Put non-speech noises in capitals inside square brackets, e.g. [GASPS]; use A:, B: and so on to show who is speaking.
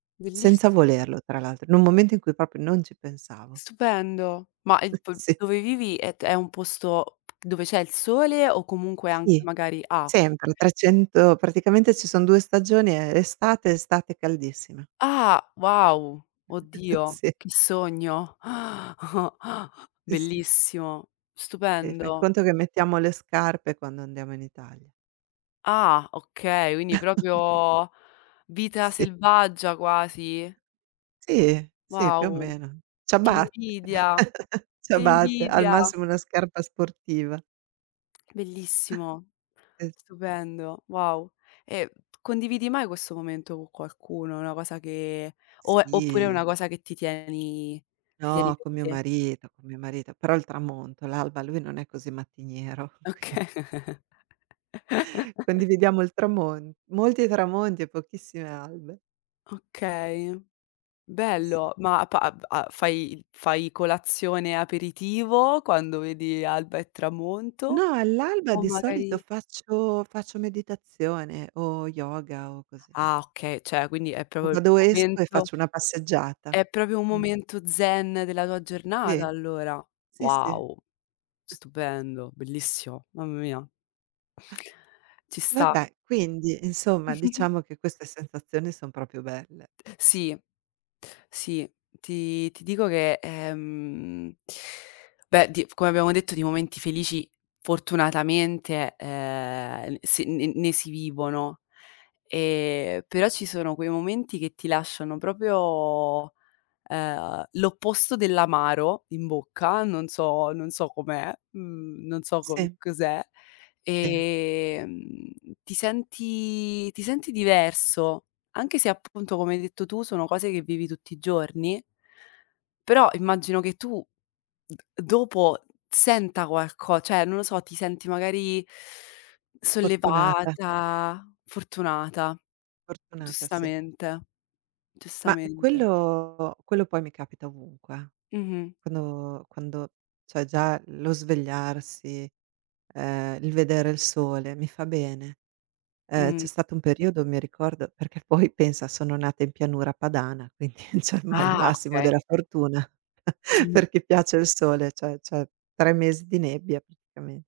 A: Senza
B: Bellissi
A: volerlo tra l'altro, in un momento in cui proprio non ci pensavo.
B: Stupendo, ma il p
A: Sì.
B: dove vivi, è t è un posto dove c'è il sole, o comunque anche
A: Sì,
B: magari ah, okay.
A: sempre trecento praticamente ci sono 2 stagioni; ehm, estate e estate caldissima.
B: Ah, wow,
A: [CHUCKLES]
B: oddio
A: Sì.
B: che sogno. [GASPS] [CHUCKLES]
A: Sì, sì.
B: Bellissimo,
A: Sì, fai
B: stupendo.
A: conto che mettiamo le scarpe, quando andiamo in Italia.
B: Ah, okay, quindi
A: [CHUCKLES]
B: proprio vita
A: Sì.
B: selvaggia quasi.
A: Sì, sì più o
B: Wow,
A: meno,
B: che
A: ciabatte,
B: invidia,
A: [CHUCKLES]
B: che
A: ciabatte, al
B: invidia!
A: massimo una scarpa sportiva.
B: Bellissimo,
A: [CHUCKLES] Es
B: stupendo, wow. Ehm, condividi mai questo momento co qualcuno? È una cosa che o, ehm oppure è una
A: Sì.
B: cosa che ti tieni ti tieni
A: No,
B: per
A: co' mio
B: te?
A: marito, co' mio marito, però il tramonto, l'alba lui non è così mattiniero, quindi
B: Okay. [CHUCKLES]
A: Condividiamo il tramon molti tramonti, e pochissime albe. [CHUCKLES]
B: Okay,
A: Sì, sì.
B: bello, ma pa av fai fai colazione, aperitivo quando vedi alba e tramonto?
A: No, all'alba
B: O
A: di solito
B: magari
A: faccio faccio meditazione, o yoga o così.
B: Ah, okay, cioè, quindi è
A: O
B: proprio il
A: vado esco, e
B: momento
A: faccio una passeggiata.
B: è proprio un
A: Mh.
B: momento zen della tua giornata
A: Sì.
B: allora.
A: Sì, sì. [CHUCKLES]
B: Wow,
A: Sì.
B: stupendo, bellissimo. Mamma mia. Ci sta.
A: Vabbè, quindi, insomma
B: [CHUCKLES]
A: diciamo che queste sensazioni, son proprio belle.
B: Sì, sì, ti ti dico che, ehm, beh, t come abbiamo detto di momenti felici fortunatamente, eh, s n ne si vivono, e però ci sono quei momenti, che ti lasciano proprio, ehm, l'opposto dell'amaro, in bocca, non so non so com'è, mhmm, non so co
A: Sì.
B: cos'è,
A: Sì.
B: ehm, ti senti ti senti diverso, anche se appunto come hai detto tu, sono cose che vivi tutti i giorni però immagino che tu, d dopo senta qualco cioè, non lo so, ti senti magari [INHALES]
A: Fortunata.
B: sollevata fortunata,
A: Fortunata, sì.
B: giustamente.
A: Ma,
B: Giustamente.
A: quello quello poi mi capita ovunque, eh.
B: Mh-mh.
A: Quando quando cioè, già lo svegliarsi, ehm, il vedere il sole, mi fa bene. Ehm, c'è
B: Mh.
A: stato un periodo mi ricordo perché poi pensa, sono nata in pianura padana, quindi cioè me il
B: Ah,
A: massimo
B: okay.
A: della fortuna, [CHUCKLES]
B: Mh
A: per chi piace il sole, cioè cioè 3 mesi di nebbia praticame